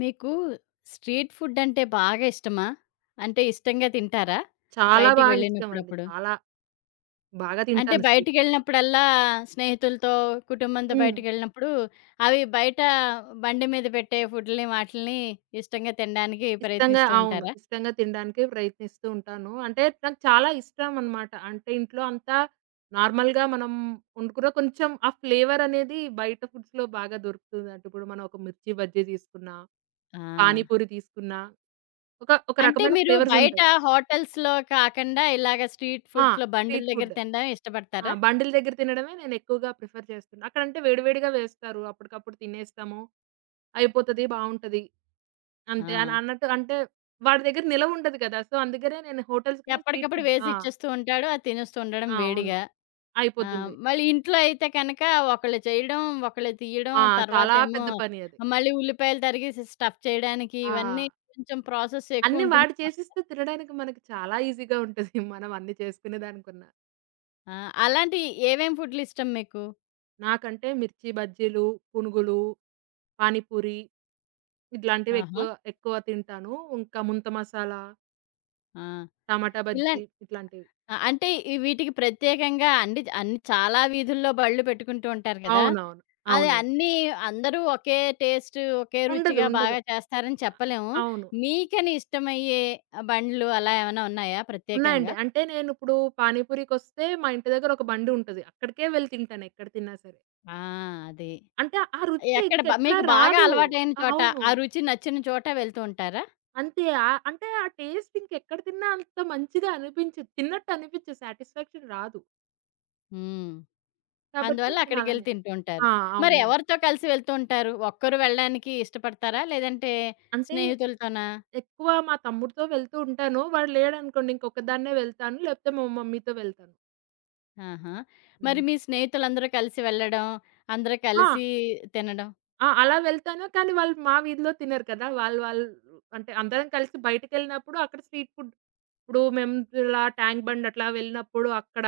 మీకు స్ట్రీట్ ఫుడ్డంటే బాగా ఇష్టమా? అంటే ఇష్టంగా తింటారా? చాలా బయటికి బాగా ఇష్టమండి. వెళ్ళినప్పుడప్పుడు? చాలా బాగా అంటే తింటాను, స్వీట్. బయటికెళ్ళినప్పుడల్లా స్నేహితులతో, కుటుంబంతో హ్మ్. బయటికెళ్ళినప్పుడు అవి బయట బండి మీద పెట్టే ఫుడ్‌లని వాటిల్ని ఇష్టంగా తినడానికి ఇష్టంగా, ప్రయత్నిస్తూ అవును. ఉంటారా? ఇష్టంగా తినడానికే ప్రయత్నిస్తూ ఉంటాను. అంటే నాకు చాలా ఇష్టం అన్నమాట. అంటే ఇంట్లో అంతా నార్మల్‌గా మనం వండుకున్న కొంచెం ఆ ఫ్లేవర్ అనేది బయట ఫుడ్స్‌లో బాగా దొరుకుతుంది. అంటే ఇప్పుడు మనం ఒక మిర్చి బజ్జీ తీసుకున్నా, ఆ! పానీపూరి తీసుకున్నా ఒక ఒక అంటే రకమైన మీరు ఫ్లేవర్స్ బయట ఉంటాయి. హోటల్స్‌లో కాకండా ఇలాగ స్ట్రీట్ ఆ! ఫుడ్స్‌లో బండుల స్ట్రీట్ దగ్గర ఫుడ్. తినడం ఆ! ఇష్టపడతారా? బండిల దగ్గర తినడమే నేను ఎక్కువగా ప్రిఫర్ చేస్తున్నా. అక్కడంటే వేడి వేడిగా వేస్తారు. అప్పటికప్పుడు తినేస్తాము. అయిపోతది, బావుంటది. ఆ! అంతే, అన్నట్టు అంటే వాడి దగ్గర నిలవ ఉండదు కదా! సో, అందుకనే నేను హోటల్స్‌కనే స్ట్రీట్ ఎప్పటికప్పుడు ఫుడ్. వేసి ఆ! ఇచ్చేస్తూ ఉంటాడు. అది తినేస్తూ ఉండడం ఆ! అవును. వేడిగా. ఆ! అయిపోతుంది. మళ్ళీ ఇంట్లో అయితే కనక ఒకళ్ళు చేయడం, ఒకళ్ళు తీయడం, ఆ! చాలా తర్వాతేమో పెద్ద పని అది. మళ్ళీ ఉల్లిపాయలు తరిగేసి స్టఫ్ చేయడానికి ఆ! ఇవన్నీ కొంచెం ప్రాసెస్ అన్నీ వాడు ఎక్కువుంటుందేమో కదా! చేసిస్తే తినడానికి మనకి చాలా ఈజీగా ఉంటది. మనం అన్నీ చేసుకునే దానికన్నా. ఆ! అలాంటి ఏవేం ఫుడ్‌లిష్టం మీకు? నాకంటే మిర్చి బజ్జీలు, పునుగులు, పానీపూరి ఇట్లాంటివి ఆహా! ఎక్కువ ఎక్కువ తింటాను. ఇంకా ముంత మసాలా, ఆ! టమాటా ఇలా బజ్జీ ఇట్లాంటివి. ఆ! అంటే ఈ వీటికి ప్రత్యేకంగా అండి అన్ని చాలా వీధుల్లో బళ్ళు పెట్టుకుంటూ ఉంటారు కదా! అవునవును. అది అవునండి. అన్నీ అందరూ ఒకే టేస్ట్, ఒకే ఉండదు. రుచిగా ఉండదు. బాగా చేస్తారని చెప్పలేము. అవును. మీకని ఇష్టమయ్యే బండ్లు అలా ఏమైనా ఉన్నాయా ఉన్నాయండి. ప్రత్యేకంగా? అంటే నేనిప్పుడు పానీపూరికొస్తే మా ఇంటి దగ్గర ఒక బండి ఉంటది. అక్కడికే వెళ్లి తింటాను ఎక్కడ తిన్నా సరే. ఆ! అది. అంటే ఆ రుచి ఎక్కడ బ ఇంకెక్కడా మీకు బాగా రాదు. అలవాటైన చోట, అవును. ఆ రుచి నచ్చిన చోట వెళ్తూ ఉంటారా? అంతే. అంటే ఆ టేస్ట్ ఇంకెక్కడ తిన్నా అంత మంచిగా అనిపించదు. తిన్నట్టు అనిపించదు. సాటిస్ఫాక్షన్ రాదు. హ్మ్. కాబట్టి అందువల్ల అక్కడికెళ్ళి నేనలానే. తింటూ ఉంటారు. ఆ! మరి అవునండి. ఎవరితో కలిసి వెళ్తూ ఉంటారు? ఒక్కరు వెళ్ళడానికి ఇష్టపడతారా? లేదంటే అంటే స్నేహితులతోనా? ఎక్కువ మా తమ్ముడితో వెళ్తూ ఉంటాను. వాడు లేడనుకోండి ఇంకొక్కదాన్నే వెళ్తాను. లేకపోతే మా మమ్మీతో వెళ్తాను. ఆహా! మరి హ్మ్. మీ స్నేహితులందరూ కలిసి వెళ్ళడం, అందరూ ఆ! కలిసి తినడం ఆ! అలా వెళ్తాను. కానీ వాళ్ళు మా వీధిలో తినరు కదా! వాళ్ళు వాళ్ళు అంటే అందరం కలిసి బయటికెళ్ళినప్పుడు అక్కడ స్ట్రీట్ ఫుడ్. ఇప్పుడు మేము ఇలా ట్యాంక్ బండ్ అట్లా వెళ్ళినప్పుడు అక్కడ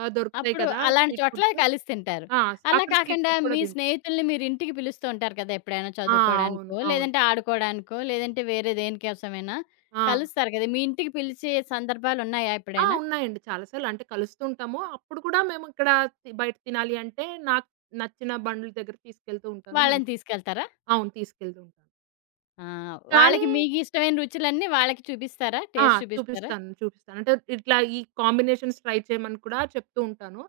దొరుకుతాయి అప్పుడు కదా, అలాంటి స్ట్రీట్ చోట్ల ఫుడ్స్. కలిసి తింటారు. ఆ! అలా అక్కడ స్ట్రీట్ కాకుండా ఫుడ్ కూడా మీ తింటాం. స్నేహితుల్ని మీరింటికి పిలుస్తూ ఉంటారు కదా! ఎప్పుడైనా ఆ! అవును. చదువుకోడానికో, అవును. లేదంటే ఆడుకోడానికో, లేదంటే వేరే దేనికోసమైనా ఆ! కలుస్తారు కదా! మీ ఇంటికి పిలిచే సందర్భాలున్నాయా ఆ! ఎప్పుడైనా? ఉన్నాయండి. చాలా సార్లు అంటే కలుస్తుంటాము. అప్పుడు కూడా మేము ఇక్కడ బయట తినాలి అంటే నాకు నచ్చిన బండ్ల దగ్గర తీసుకెళ్తూ ఉంటాను. వాళ్ళని మంచి. తీసుకెళ్తారా? అవును. తీసుకెళ్తూ ఉంటాను. ఆ! కానీ వాళ్ళకి మీకు ఇష్టమైన రుచులన్నీ వాళ్ళకి చూపిస్తారా? ఆ! టేస్ట్ చూపిస్తారా? చూపిస్తాను. చూపిస్తాను. అంటే ఇట్లా ఈ కాంబినేషన్స్ ట్రై చేయమని కూడా చెప్తూ ఉంటాను.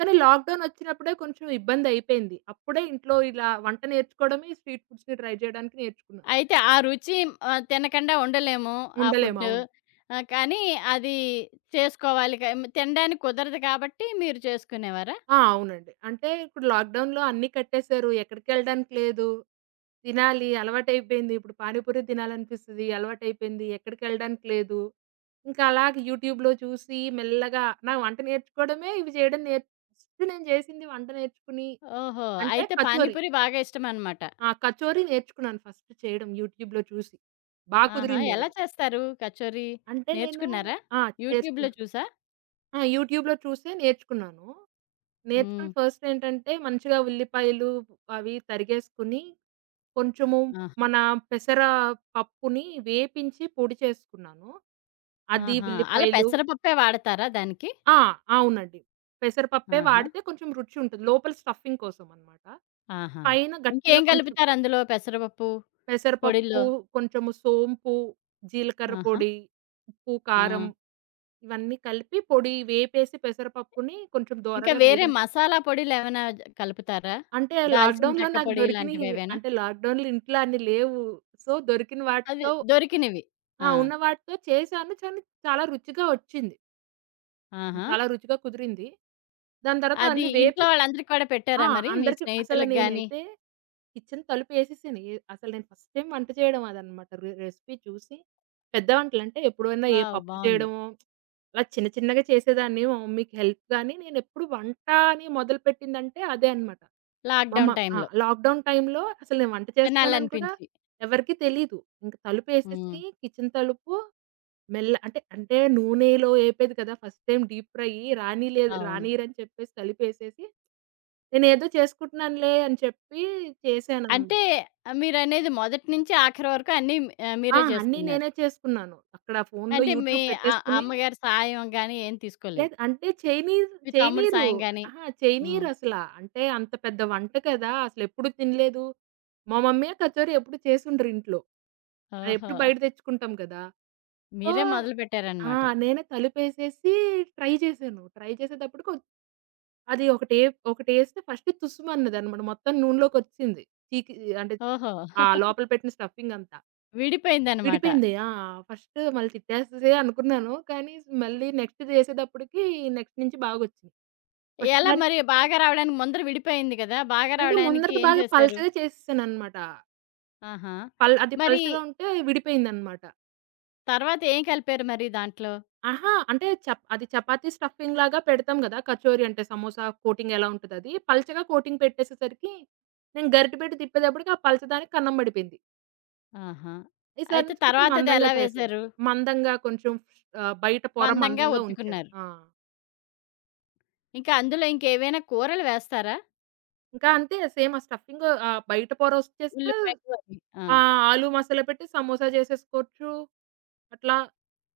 కానీ లాక్‌డౌన్ వచ్చినప్పుడే కొంచెం ఇబ్బందయిపోయింది. అప్పుడే ఇంట్లో ఇలా వంట నేర్చుకోవడమే స్ట్రీట్ ఫుడ్స్‌ని ట్రై చేయడానికి నేర్చుకున్నాను. అయితే ఆ రుచి ఆహ్, తినకుండా ఉండలేము ఆ ఉండలేము. ఫుడ్డు. అవును. ఆహ్, కానీ అది చేసుకోవాలి క తినడానికి కుదరదు కాబట్టి మీరు చేసుకునేవారా? ఆ! అవునండి. అంటే ఇప్పుడు లాక్‌డౌన్‌లో అన్నీ కట్టేశారు. ఎక్కడికెళ్ళడానికి లేదు. తినాలి అలవాటయిపోయింది. ఇప్పుడు పానీపూరి తినాలనిపిస్తది. అలవాటయిపోయింది. ఎక్కడికెళ్ళడానికి లేదు. ఇంకా అలాగ యూట్యూబ్‌లో చూసి మెల్లగా నా వంట నేర్చుకోవడమే ఇవి చేయడం నేర్చి. ఫస్ట్ నేను చేసింది వంట నేర్చుకుని, ఓహో! అంటే అయితే కచోరీ. పానీపూరి బాగా ఇష్టమనమాట. ఆ! కచోరీ నేర్చుకున్నాను ఫస్ట్ చేయడం యూట్యూబ్‌లో చూసి. బా ఆహా! కుదిరింది ఎలా అది. చేస్తారు కచోరీ? అంటే నేను. నేర్చుకున్నారా? ఆ! యూట్యూబ్‌లో చేసుకున్నాను. చూసా? ఆ! యూట్యూబ్‌లో చూసే నేర్చుకున్నాను. హ్మ్. నేర్చుకుని ఫస్ట్ ఏంటంటే మంచిగా ఉల్లిపాయలు అవి తరిగేసుకొని, కొంచెము ఆహా! మన పెసర పప్పుని వేపించి పొడి చేసుకున్నాను. అది ఆహా! అలా ఉల్లిపాయలు. పెసరపప్పే వాడతారా దానికి? ఆ! అవునండి. పెసరపప్పే ఆహా! వాడితే కొంచెం రుచి ఉంటుంది. లోపల స్టఫింగ్ కోసం అన్నమాట. ఆహా! పైన గట్టిగా ఇంకేం కొంచెం కలుపుతారు అందులో పెసరపప్పు పెసరపప్పు, పొడిలో? కొంచెము సోంపు, జీలకర్ర ఆహా! పొడి, ఉప్పు, ఆ! కారం ఇవన్నీ కలిపి పొడి వేపేసి పెసరపప్పుని కొంచెం ఇంకా దోరగా వేరే వేగిం. మసాలా పొడిలేమైనా జ కలుపుతారా? అంటే దాల్చిన లాక్‌డౌన్‌లో చెక్క నాకు పొడి దొరికినియి, ఇలాంటివేవైనా? అంటే లాక్‌డౌన్‌లో ఇంట్లో అన్ని లేవు. సో, దొరికిన అవి వాటితో. దొరికినవి. ఆ! ఆ! ఉన్న వాటితో చేశాను. కానీ చాలా రుచిగా వచ్చింది. ఆహా! చాలా రుచిగా కుదిరింది. దాని తర్వాత అది అన్నీ ఇంట్లో వేపేసి. వాళ్ళందరికి కూడా పెట్టారా ఆ! మరి? మీ అందరికి అసలు స్నేహితులకి గాని? నేనైతే కిచెన్ తలుపేసేసాను. ఏ అసలు నేను ఫస్ట్ టైమ్ వంట చేయడం అదనమాట. రెసిపీ చూసి. పెద్ద వంటలంటే ఎప్పుడైనా ఏ వావ్! పప్పు బావుంది. చేయడమో, అలా చిన్న చిన్నగా చేసేదాన్ని మా మమ్మీకి హెల్ప్ గాని, నేనెప్పుడు వంట అని మొదలుపెట్టిందంటే అదే అనమాట. మా మ లాక్‌డౌన్ ఆ! టైమ్‌లో. లాక్‌డౌన్ టైమ్‌లో అసలు నేను వంట చేస్తున్నానని కూడా తినాలనిపించి. ఎవరికీ తెలీదు. ఇంక హ్మ్. తలుపేసేసి కిచెన్ తలుపు మెల్ల, అంటే, అంటే నూనెలో ఏపేది కదా! ఫస్ట్ టైమ్ డీప్ ఫ్రై రానీలేదు, అవును. రానీయరని చెప్పేసి తలుపేసేసి నేనేదో చేసుకుంటున్నానులే అని చెప్పి చేశాననమాట. అంటే మీరనేది మొదటి నుంచి ఆఖరి వరకు అన్నీ ఆహ్, ఆ! మీరే అన్నీ చేసుకున్నారు. నేనే చేసుకున్నాను. అక్కడ ఫోన్‌లో అంటే మీ యూట్యూబ్ అ పెట్టేసుకొని. అమ్మగారి సాయం గాని ఏం తీసుకోలేదు. లేదు, అంటే చేయనీరు, మీ తమ్ముడి చేయనీరు. సాయం గాని. అహా! హ్మ్. చేయనీరసల. అంటే అంత పెద్ద వంట కదా! అసలెప్పుడు తినలేదు. మా మమ్మీయే కచోరీ ఎప్పుడు చేసుండరు ఇంట్లో. ఓహో! అదెప్పుడు బయట తెచ్చుకుంటాం కదా! సో. మీరే ఆ! మొదలుపెట్టారనమాట. నేనే తలుపేసేసి ట్రై చేశాను. ట్రై చేసేటప్పటికి అది ఒకటేస్తే ఫస్ట్ తుస్సుమన్నదన్నమాట. మొత్తం నూనెలోకొచ్చేసింది. చీకి అంటే ఓహో! ఆ లోపల పెట్టిన స్టఫింగంతా. విడిపోయిందనమాట. విడిపోయింది. ఆ! ఫస్ట్ మళ్ళీ తిట్టేస్తదే అనుకున్నాను. కానీ మళ్ళీ నెక్స్ట్ చేసేటప్పటికి నెక్స్ట్ నుంచి బాగొచ్చింది. ఫస్ట్ ఎలా దానికి మరి బాగా రావడానికి ముందర విడిపోయింది కదా! బాగా అంటే రావడానికి ముందటిది ఏం బాగా చేశారు? పలచగా చేసేసాననమాట. ఆహా! అది మరి పలచగా ఉంటే విడిపోయిందనమాట. తర్వాత ఏం కలిపారు మరి దాంట్లో? అహా! అంటే అది చపాతీ స్టఫింగ్ లాగా పెడతాం గదా! కచోరీ అంటే సమోసా కోటింగ్ ఎలా ఉంటదది. పలచగా కోటింగ్ పెట్టేసేసరికి నేను గరిటెపెట్టి తిప్పేటప్పటికి ఆ పలచదానికి కన్నం పడిపోయింది. ఆహా! ఈసారి అయితే నుంచి కొంచెం తర్వాతది మందంగా ఎలా చేశాను. వేశారు? మందంగా కొంచెం బయట పొర మందంగా మందంగా ఉంచాను. ఒత్తుకున్నారు. ఆ! ఇంకా అందులో ఇంకేవైనా కూరలు వేస్తారా? ఇంకా అంతే, సేమ్ ఆ స్టఫింగ్, బయట పొరొచ్చేస్తే. ఉల్లిపాయలు అవి. ఆ! ఆ! ఆలు మసాలా పెట్టి సమోసా చేసేసుకోవచ్చు. అట్లా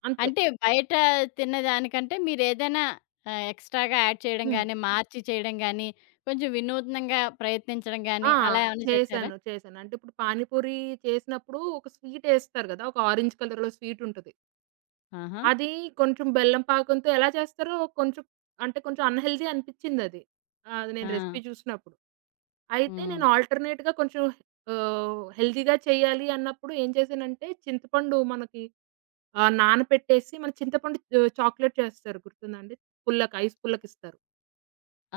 అంతే. అంటే బయట తిన్నదానికంటే మీరేదైనా ఆహ్, ఎక్స్‌ట్రా‌గా యాడ్ చేయడం హ్మ్. గాని, మార్చి చేయడం గాని, కొంచెం వినూత్నంగా ప్రయత్నించడం ఆ! గాని అలా ఏమైనా చేశారా? చేశాను. చేశాను. అంటే ఇప్పుడు పానీపూరి చేసినప్పుడు ఒక స్వీట్ ఏస్తారు గదా! ఒక ఆరెంజ్ కలర్‌లో స్వీట్ ఉంటది. ఆహా! అది కొంచెం బెల్లం పాకంతో ఎలా చేస్తారో కొంచెం. అంటే కొంచెం అన్‌హెల్తీ అనిపిచ్చిందది. అది ఆ! నేను రెసిపీ చూసినప్పుడు. అయితే హ్మ్. నేను ఆల్టర్‌నేట్‌గా కొంచెం హెల్తీగా చేయాలి అన్నప్పుడు ఏం చేశానంటే చింతపండు మనకి. ఆ! నానపెట్టేసి మన చింతపండు చాక్లేట్ చేస్తారు గుర్తుందా అండి? పుల్లకి, ఐస్ పుల్లకిస్తారు.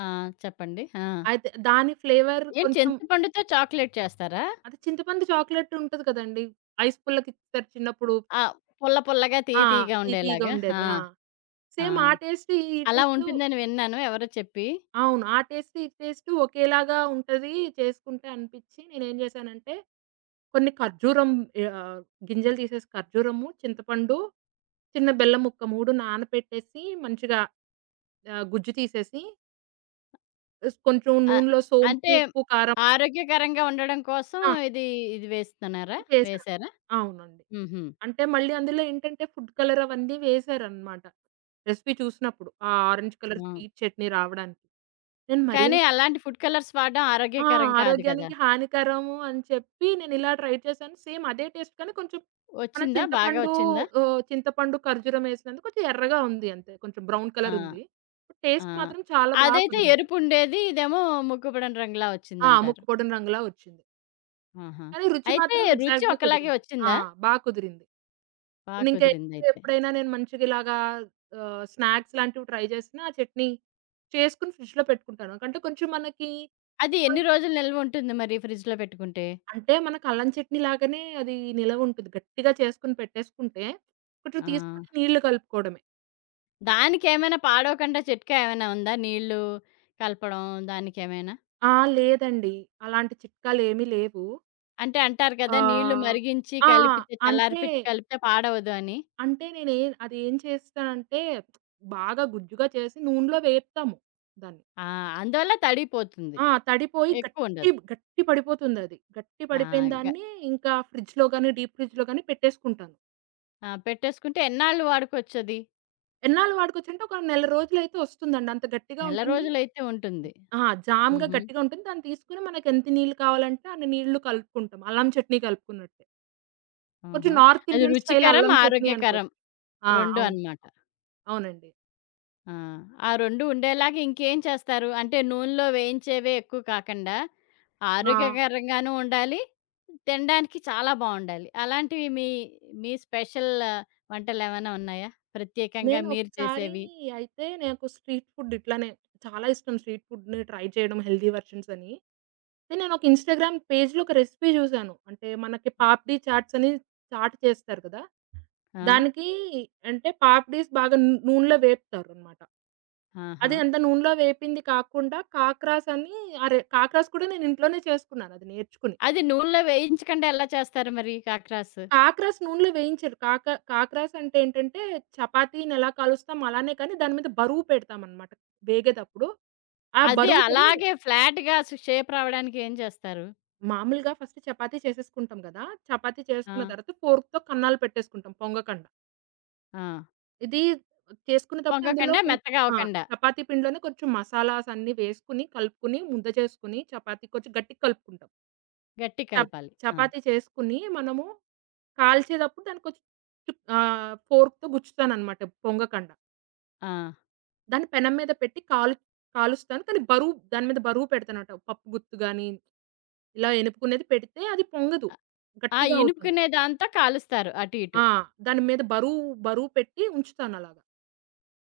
ఆ! చెప్పండి. ఆ! అయితే దాని ఫ్లేవర్ ఏం కొంచెం. చింతపండుతో చాక్లేట్ చేస్తారా? అది చింతపండు చాక్లేట్ ఉంటది కదండీ! ఐస్ పుల్లకిస్తారు చిన్నప్పుడు. ఆ! పుల్ల పుల్లగా, తీయ ఆ! తీయగా తీయ తీయగా ఉండేలాగా. ఆ! ఉండేది. ఆ! ఆ! సేమ్ ఆ టేస్ట్ ఈ అలా టేస్ట్. ఉంటుందని విన్నాను ఎవరో చెప్పి. అవును. ఆ టేస్ట్ ఈ టేస్ట్ ఒకేలాగా ఉంటది చేసుకుంటే అనిపిచ్చి నేనేం చేశానంటే కొన్ని ఖర్జూరం ఆహ్, గింజలు తీసేసి ఖర్జూరము, చింతపండు, చిన్న బెల్లం ముక్క 3 నానపెట్టేసి మంచిగా గుజ్జు తీసేసి కొంచెం అ నూనెలో సోంపు, అంటే ఉప్పు, కారం. ఆరోగ్యకరంగా ఉండడం కోసం ఆ! ఇది, ఇది వేస్తున్నారా? ఇది చేశారు. వేశారా? అవునండి. హుహు. అంటే మళ్ళీ అందులో ఏంటంటే ఫుడ్ కలర్ అవన్నీ వేశారనమాట. రెసిపీ చూసినప్పుడు. ఆ ఆరెంజ్ కలర్ ఆ! స్వీట్ చట్నీ రావడానికి. నేను మరీ కానీ అంత. అలాంటి ఫుడ్ కలర్స్ వాడడం ఆ! ఆరోగ్యకరం కాదు కదా! ఆరోగ్యానికి హానికరము అని చెప్పి నేనిలా ట్రై చేశాను. సేమ్ అదే టేస్ట్ కానీ కొంచెం మన వచ్చిందా? బాగా చింతపండు, వచ్చిందా? చింతపండు ఖర్జూరం వేసినందుకు కొంచెం ఎర్రగా ఉంది అంతే. కొంచెం బ్రౌన్ ఆ! కలర్ ఉంది. ఆ! టేస్ట్ మాత్రం చాలా బా అదైతే కుదిరింది. ఎరుపుండేది. ఇదేమో ముక్కుపుడని రంగులా ఆ! వచ్చిందంటారు. ముక్కపొడిన రంగులా వచ్చింది. ఆహా! కానీ రుచి అయితే మాత్రం రుచి ఎగ్జాక్ట్‌గా ఒకలాగే కుదిరింది. ఆ! వచ్చిందా? బా కుదిరింది. బా నేనింకా కుదిరిందయితే. ఎప్పుడైనా నేను మంచిగా ఇలాగా స్నాక్స్ లాంటివి ట్రై చేసినా ఆ చట్నీ చేసుకొని ఫ్రిడ్జ్‌లో పెట్టుకుంటాను. అంటే కొంచెం మనకి. అది ఎన్ని రోజులు నిల్వ ఉంటుంది మరి ఫ్రిడ్జ్‌లో పెట్టుకుంటే? అంటే మనకు అల్లం చట్నీ లాగానే అది నిలవ ఉంటది. గట్టిగా చేసుకొని పెట్టేసుకుంటే కొంచెం ఆ! తీసుకొని నీళ్లు కలుపుకోవడమే. దానికేమైనా పాడవకుండా చిట్కా ఏమైనా ఉందా? నీళ్ళు కలపడం దానికేమైనా? ఆ! లేదండి. అలాంటి చిట్కాలేమీ లేవు. అంటే అంటారు కదా! నీళ్లు ఆహ్. మరిగించి ఆ! కలిపితే అంటే, చల్లార్పిచ్చి కలిపితే పాడవదు అని. అంటే నేనే అదేం చేస్తానంటే బాగా గుజ్జుగా చేసి నూనెలో వేపుతాము దాన్ని. ఆ! అందువల్ల తడిపోతుంది. ఆ! తడిపోయి గట్టి ఎక్కువుండదు. గట్టి పడిపోతుందది. గట్టి ఆ! పడిపోయిన గ దాన్ని ఇంకా ఫ్రిడ్జ్‌లో గాని, డీప్ ఫ్రిడ్జ్‌లో గాని పెట్టేసుకుంటాను. ఆ! పెట్టేసుకుంటే ఎన్నాళ్ళు వాడుకోవచ్చది? ఎన్నాళ్ళు వాడుకోవచ్చంటే ఒక నెల రోజులైతే వస్తుందండి. అంత గట్టిగా నెల ఉంటుంది. రోజులైతే ఉంటుంది. ఆ! జామ్‌గా హుహు. గట్టిగా ఉంటుంది. దాన్ని తీసుకొని మనకెంత నీళ్ళు కావాలంటే అన్ని నీళ్ళు కలుపుకుంటాం. అల్లం చట్నీ కలుపుకున్నట్టే. కొంచెం ఆహా! నార్త్ అది ఇండియన్ స్టైల్ రుచికరం, అల్లం చట్నీ ఆరోగ్యకరం అనుకోవచ్చు. ఆ! 2 అవును. అన్నమాట. అవునండి. ఆ! ఆ 2 ఉండేలాగా ఇంకేం చేస్తారు? అంటే నూనెలో వేయించేవే ఎక్కువ కాకండా, ఆ! ఆరోగ్యకరంగాను ఉండాలి, తినడానికి చాలా బావుండాలి. అలాంటివి మీ, మీ స్పెషల్ వంటలేమైనా ఉన్నాయా? ప్రత్యేకంగా నేను మీరు ఒకసారి. చేసేవి? అయితే నాకు స్ట్రీట్ ఫుడ్ ఇట్లానే చాలా ఇష్టం, స్ట్రీట్ ఫుడ్‌ని ట్రై చేయడం హెల్తీ వెర్షన్స్ అని. అయితే నేను ఒక ఇన్‌స్టాగ్రామ్ పేజ్‌లో ఒక రెసిపీ చూసాను. అంటే మనకి పాప్‌డి చాట్స్ అని చాట్ చేస్తారు కదా! ఆ! దానికి అంటే పాప్‌డీస్ బాగా నూనెలో వేపుతారనమాట. ఆహా! అది అంత నూనెలో వేపింది కాకుండా కాక్రాస్ అని. అరె, కాక్రాస్ కూడా నేను ఇంట్లోనే చేసుకున్నాను అది నేర్చుకుని. అది నూనెలో వేయించకుండా ఎలా చేస్తారు మరి కాక్రాసు? కాక్రాస్ నూనెలో వేయించరు. కాక్రాస్ అంటే ఏంటంటే, చపాతీని ఎలా కాలుస్తాం అలానే, కానీ దాని మీద బరువు పెడతామనమాట వేగేతప్పుడు. ఆ అది బరువుకది. అలాగే ఫ్లాట్‌గా స్ షేప్ రావడానికి ఏం చేస్తారు? మామూలుగా ఫస్ట్ చపాతీ చేసేసుకుంటాం గదా! చపాతీ ఆ! చేసుకున్న తర్వాత ఫోర్క్‌తో కన్నాలు పెట్టేసుకుంటాం పొంగకండా. ఆ! ఇది చేసుకునేటప్పుడు అందులో పొంగకుండా, కొం. మెత్తగా ఆ! అవ్వకండా చపాతీ పిండిలోనే కొంచెం మసాలాస్ అన్నీ వేసుకొని, కలుపుకొని, ముద్ద చేసుకొని, చపాతీ కొంచెం గట్టిగా కలుపుకుంటాం. గట్టిగ చప్ కలపాలి. ఆ! చపాతీ చేసుకుని మనము కాల్చేటప్పుడు దాన్ని కొంచెం ఫోర్క్‌తో గుచ్చుతాననమాట పొంగకండ. ఆ! దాన్ని పెనం మీద పెట్టి కాలుస్తాను. కానీ బరువు దాని మీద బరువు పెడతాననమాట. పప్పు గుత్తు గాని, ఇలా ఎనుపుకునేది పెడితే అది పొంగదు. ఆ! గట్టిగా అవుతుంది. ఇనుపుకునే దాంతో కాలుస్తారు అటు ఇటు. ఆ! దాని మీద బరువు, బరువు పెట్టి ఉంచుతానలాగా.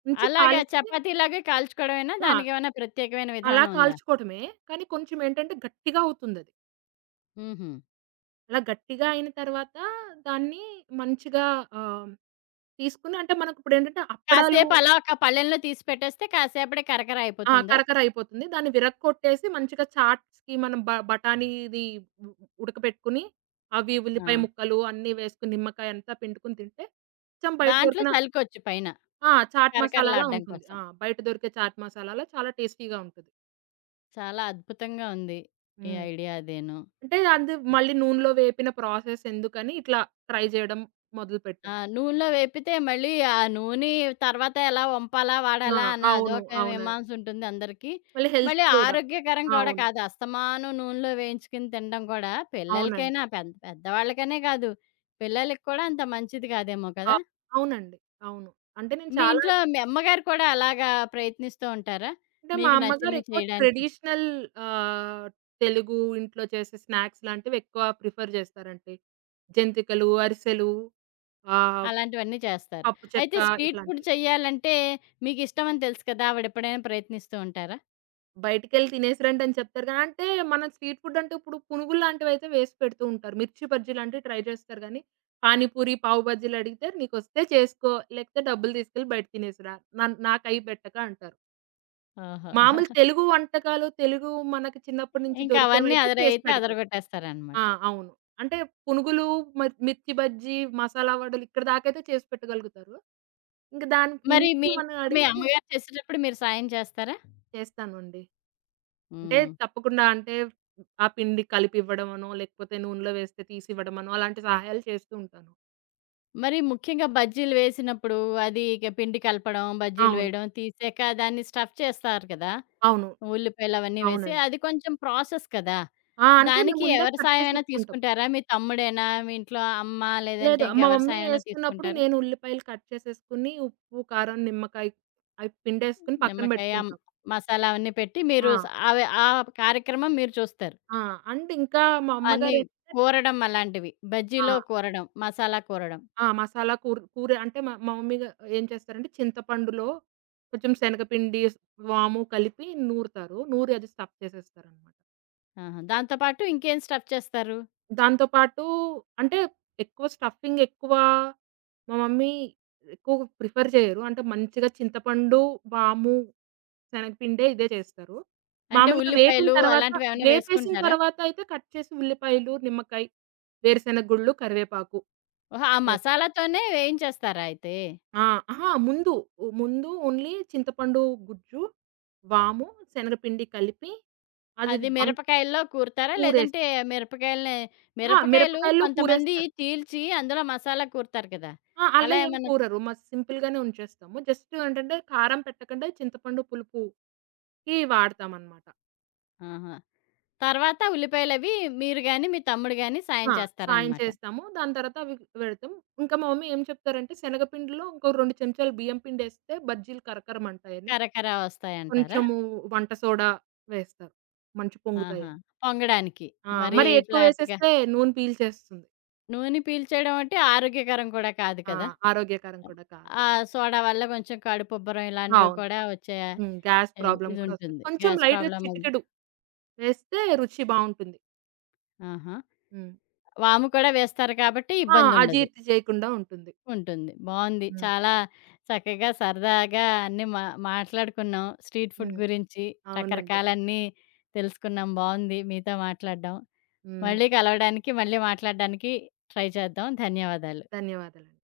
ఉంచి అలాగా కాలిస్తే. చపాతీలాగే కాల్చుకోవడమేనా? ఆ! దానికేమైనా ప్రత్యేకమైన అలా విధానం ఉందా? కాల్చుకోవడమే. కానీ కొంచెం ఏంటంటే గట్టిగా అవుతుందది. హుహు. అలా గట్టిగా అయిన తర్వాత దాన్ని మంచిగా ఆహ్, తీసుకొని అంటే మనకిప్పుడేంటంటే అప్పడాలు. కాసేపు అలా ఒక పళ్ళెంలో తీసి పెట్టేస్తే కాసేపటికి కరకర ఆ! అయిపోతుందా? కరకర అయిపోతుంది. దాన్ని విరగ్గొట్టేసి మంచిగా చాట్స్‌కి మనం బఠానీది ఉ ఉడకబెట్టుకొని, అవి ఆ! ఉల్లిపాయ ముక్కలు అన్నీ వేసుకొని, నిమ్మకాయ అంతా పిండుకొని తింటే, కొంచెం బయట దాంట్లో దొరికిన. చలుకొచ్చు పైన ఆ! చాట్ మసాలాలా కరకరలాడడం ఉంటుంది. కోసం. ఆ! బయట దొరికే చాట్ మసాలాలా చాలా టేస్టీగా ఉంటది. చాలా అద్భుతంగా ఉంది. ఈ హ్మ్. ఐడియా అదేను. అంటే అది మళ్ళీ నూనెలో వేపిన ప్రాసెస్ ఎందుకని ఇట్లా ట్రై చేయడం ఆ! మొదలుపెట్టాను. నూనెలో వేపితే మళ్ళీ ఆ నూనె తర్వాత ఎలా వంపాలా? ఆ! వాడాలా? అని అవును. అదొక అవునండి. మీమాంస ఉంటుంది అందరికీ. మళ్ళీ హెల్త్ మళ్ళీ కూడా. ఆరోగ్యకరం కూడా అవును. కాదు. అస్తమానం నూనెలో వేయించుకుని తినడం కూడా అవునండి. పిల్లలకైనా పెద్ పెద్దవాళ్ళకనే కాదు. పిల్లలకి కూడా అంత మంచిది కాదేమో కదా! అవ్ అవునండి. అవును. అంటే నేను మీ చాలా. ఇంట్లో మీ అమ్మగారు కూడా అలాగా ప్రయత్నిస్తూ ఉంటారా? అంటే మా మీకు హ్మ్ అమ్మగారు నచ్చినవి ఎక్కువ చేయడానికి? ట్రెడిషనల్ ఆహ్, తెలుగు ఇంట్లో చేసే స్నాక్స్ లాంటివి ఎక్కువ ప్రిఫర్ చేస్తారండి. జంతికలు, అరిసెలు, ఆహ్, అలాంటివన్నీ చేస్తారు. పప్పు చెక్క అయితే స్ట్రీట్ ఫుడ్ ఇట్లాంటివి. చేయాలంటే మీకిష్టమని తెలుసు కదా! ఆవిడెప్పుడైనా ప్రయత్నిస్తూ ఉంటారా? బయటికెళ్ళి తినేసి రండి అని చెప్తారు గానీ, అంటే మనం స్ట్రీట్ ఫుడ్ అంటే ఇప్పుడు పునుగులు లాంటివైతే వేసి పెడుతూ ఉంటారు. మిర్చి బజ్జీ లాంటివి ట్రై చేస్తారు గానీ, పానీపూరి, పావు బజ్జీలు అడిగితే "నీకొస్తే చేసుకో, లేకపోతే డబ్బులు తీసుకెళ్ళి బయట తినేసిరా. నాకయి పెట్టక" అంటారు. ఓహో! మామూలు తెలుగు వంటకాలు, తెలుగు మనకి చిన్నప్పటి నుంచి ఇంకా అవన్నీ దొరికేవైతే చేసి అదరయితే పెడతారు. ఆ! అదరగొట్టేస్తారనమాట. అవును. అంటే పునుగులు, మ మిర్చి బజ్జీ, మసాలా వడలు ఇక్కడి దాకైతే చేసి పెట్టగలుగుతారు. ఇంక దానికి మరి మించి మీ మనం ఇంట్లో మీ అడిగితే. అమ్మగారు చేసేటప్పుడు మీరు సాయం చేస్తారా? చేస్తానండి. అంటే హ్మ్. తప్పకుండా, అంటే ఆ పిండి కలిపివ్వడమనో, లేకపోతే నూనెలో వేస్తే తీసివ్వడమనో అలాంటి సహాయాలు చేస్తూ ఉంటాను. మరి ముఖ్యంగా బజ్జీలు వేసినప్పుడు అది ఇక పిండి కలపడం, బజ్జీలు అవును. వేయడం, తీసాక దాన్ని స్టఫ్ చేస్తారు కదా! అవును. ఉల్లిపాయలు అవన్నీ వేసి. అవునండి. అది కొంచెం ప్రాసెస్ కదా! ఆ! అంటే మేము దానికి ముందే ఎవరి కట్ సాయమైనా చేసేసుకుంటాం. తీసుకుంటారా? మీ తమ్ముడేనా? మీ ఇంట్లో అమ్మ లేదంటే లేదు, మా ఇంకెవరి మమ్మీ సాయమైనా ఏస్తున్నప్పుడు తీసుకుంటారా? నేను ఉల్లిపాయలు కట్ చేసేసుకొని, ఉప్పు, కారం, నిమ్మకాయ అయి పిండేసుకొని పక్కన నిమ్మకాయ, పెట్టుకుంటాం. మసాలా అవన్నీ పెట్టి మీరు ఆ! స అవి ఆ కార్యక్రమం మీరు చూస్తారు. ఆ! అండ్ ఇంకా మా అన్నీ అమ్మగారేంటంటే. కూరడం అలాంటివి. ఆ! బజ్జీలో కూరడం, మసాలా కూరడం. ఆ! మసాలా కూర, కూర అంటే మా మా మమ్మీ గా ఏం చేస్తారంటే చింతపండులో కొంచెం శనగపిండి, వాము కలిపి నూరుతారు. నూరి అది స్టఫ్ చేసేస్తారనమాట. ఆహా! దాంతో పాటు ఇంకేం స్టఫ్ చేస్తారు? దాంతో పాటు అంటే ఎక్కువ స్టఫింగ్ ఎక్కువ మా మమ్మీ ఎక్కువ ప్రిఫర్ చేయరు. అంటే మంచిగా చింతపండు, వాము, శనగపిండే ఇదే చేస్తారు. అంటే మామూలుగా వేపిన ఉల్లిపాయలు తర్వాత అలాంటివేమన్నా వేపేసిన వేసుకుంటారా? తర్వాత అయితే కట్ చేసి ఉల్లిపాయలు, నిమ్మకాయ, వేరుశెనగ గుళ్ళు, కరివేపాకు ఓహో! ఆ వేస్తారు. మసాలాతోనే వేయించేస్తారా అయితే? ఆ! అహా! ముందు. ముందు ఓన్లీ చింతపండు గుజ్జు, వాము, శనగపిండి కలిపి అది అది మిరపకాయల్లో కూరుతారా? కూరేసి. లేదంటే మిరపకాయలనే అహా! మిరపకాయలు మిరపకాయల్లో కొంతమంది కూరేస్తారు. చీల్చి అందులో మసాలా కూరుతారు కదా! ఆ! అలా అలా ఏం ఏమన్నా చే కూరరు. సింపుల్ గానే ఉంచేస్తాము. జస్ట్ ఏంటంటే కారం పెట్టకుండా చింతపండు పులుపుకి వాడతామనమాట. ఆహా! తర్వాత ఉల్లిపాయలవి మీరు గాని, మీ తమ్ముడు గాని సాయం ఆ! సాయం చేస్తారనమాట. చేస్తాము. దాని తర్వాత అవి పెడతాం. ఇంకా మా మమ్మీ ఏం చెప్తారంటే శనగపిండిలో ఇంకో 2 చెంచాలు బియ్యం పిండేస్తే బజ్జీలు కరకరమంటాయని, కరకర వస్తాయంటారా? కొంచెము వంట సోడా వేస్తారు మంచి ఆహా! పొంగుతాయని. పొంగడానికి. ఆ! మరీ మరి ఫ్లాట్‌గా ఎక్కువేసేస్తే నూనె పీల్చేస్తుంది. నూనె పీల్చేయడం అంటే ఆరోగ్యకరం కూడా కాదు ఆ! కదా! ఆరోగ్యకరం కూడా కాదు. ఆ సోడా వల్ల కొంచెం కడుపుబ్బరం ఇలాంటివి అవును. కూడా వచ్చే హ్మ్. గ్యాస్ ఇ ప్రాబ్లమ్ కూడా వస్తది. ఇదుంటుంది. కొంచెం గ్యాస్ లైట్‌గా ప్రాబ్లమ్ అది. చిటికెడు వేస్తే రుచి బావుంటుంది. ఆహా! హ్మ్. వాము కూడా వేస్తారు కాబట్టి ఆ! ఇబ్బందుండదు. అజీర్తి చేయకుండా ఉంటుంది. ఉంటుంది. బావుంది. హ్మ్. చాలా చక్కగా సరదాగా అన్నీ మా మాట్లాడుకున్నాం. స్ట్రీట్ ఫుడ్ హ్మ్. గురించి అవునండి. రకరకాలన్నీ తెలుసుకున్నాం. బావుంది మీతో మాట్లాడడం. హ్మ్. మళ్ళీ కలవడానికి, మళ్ళీ మాట్లాడడానికి ట్రై చేద్దాం. ధన్యవాదాలు. ధన్యవాదాలండి.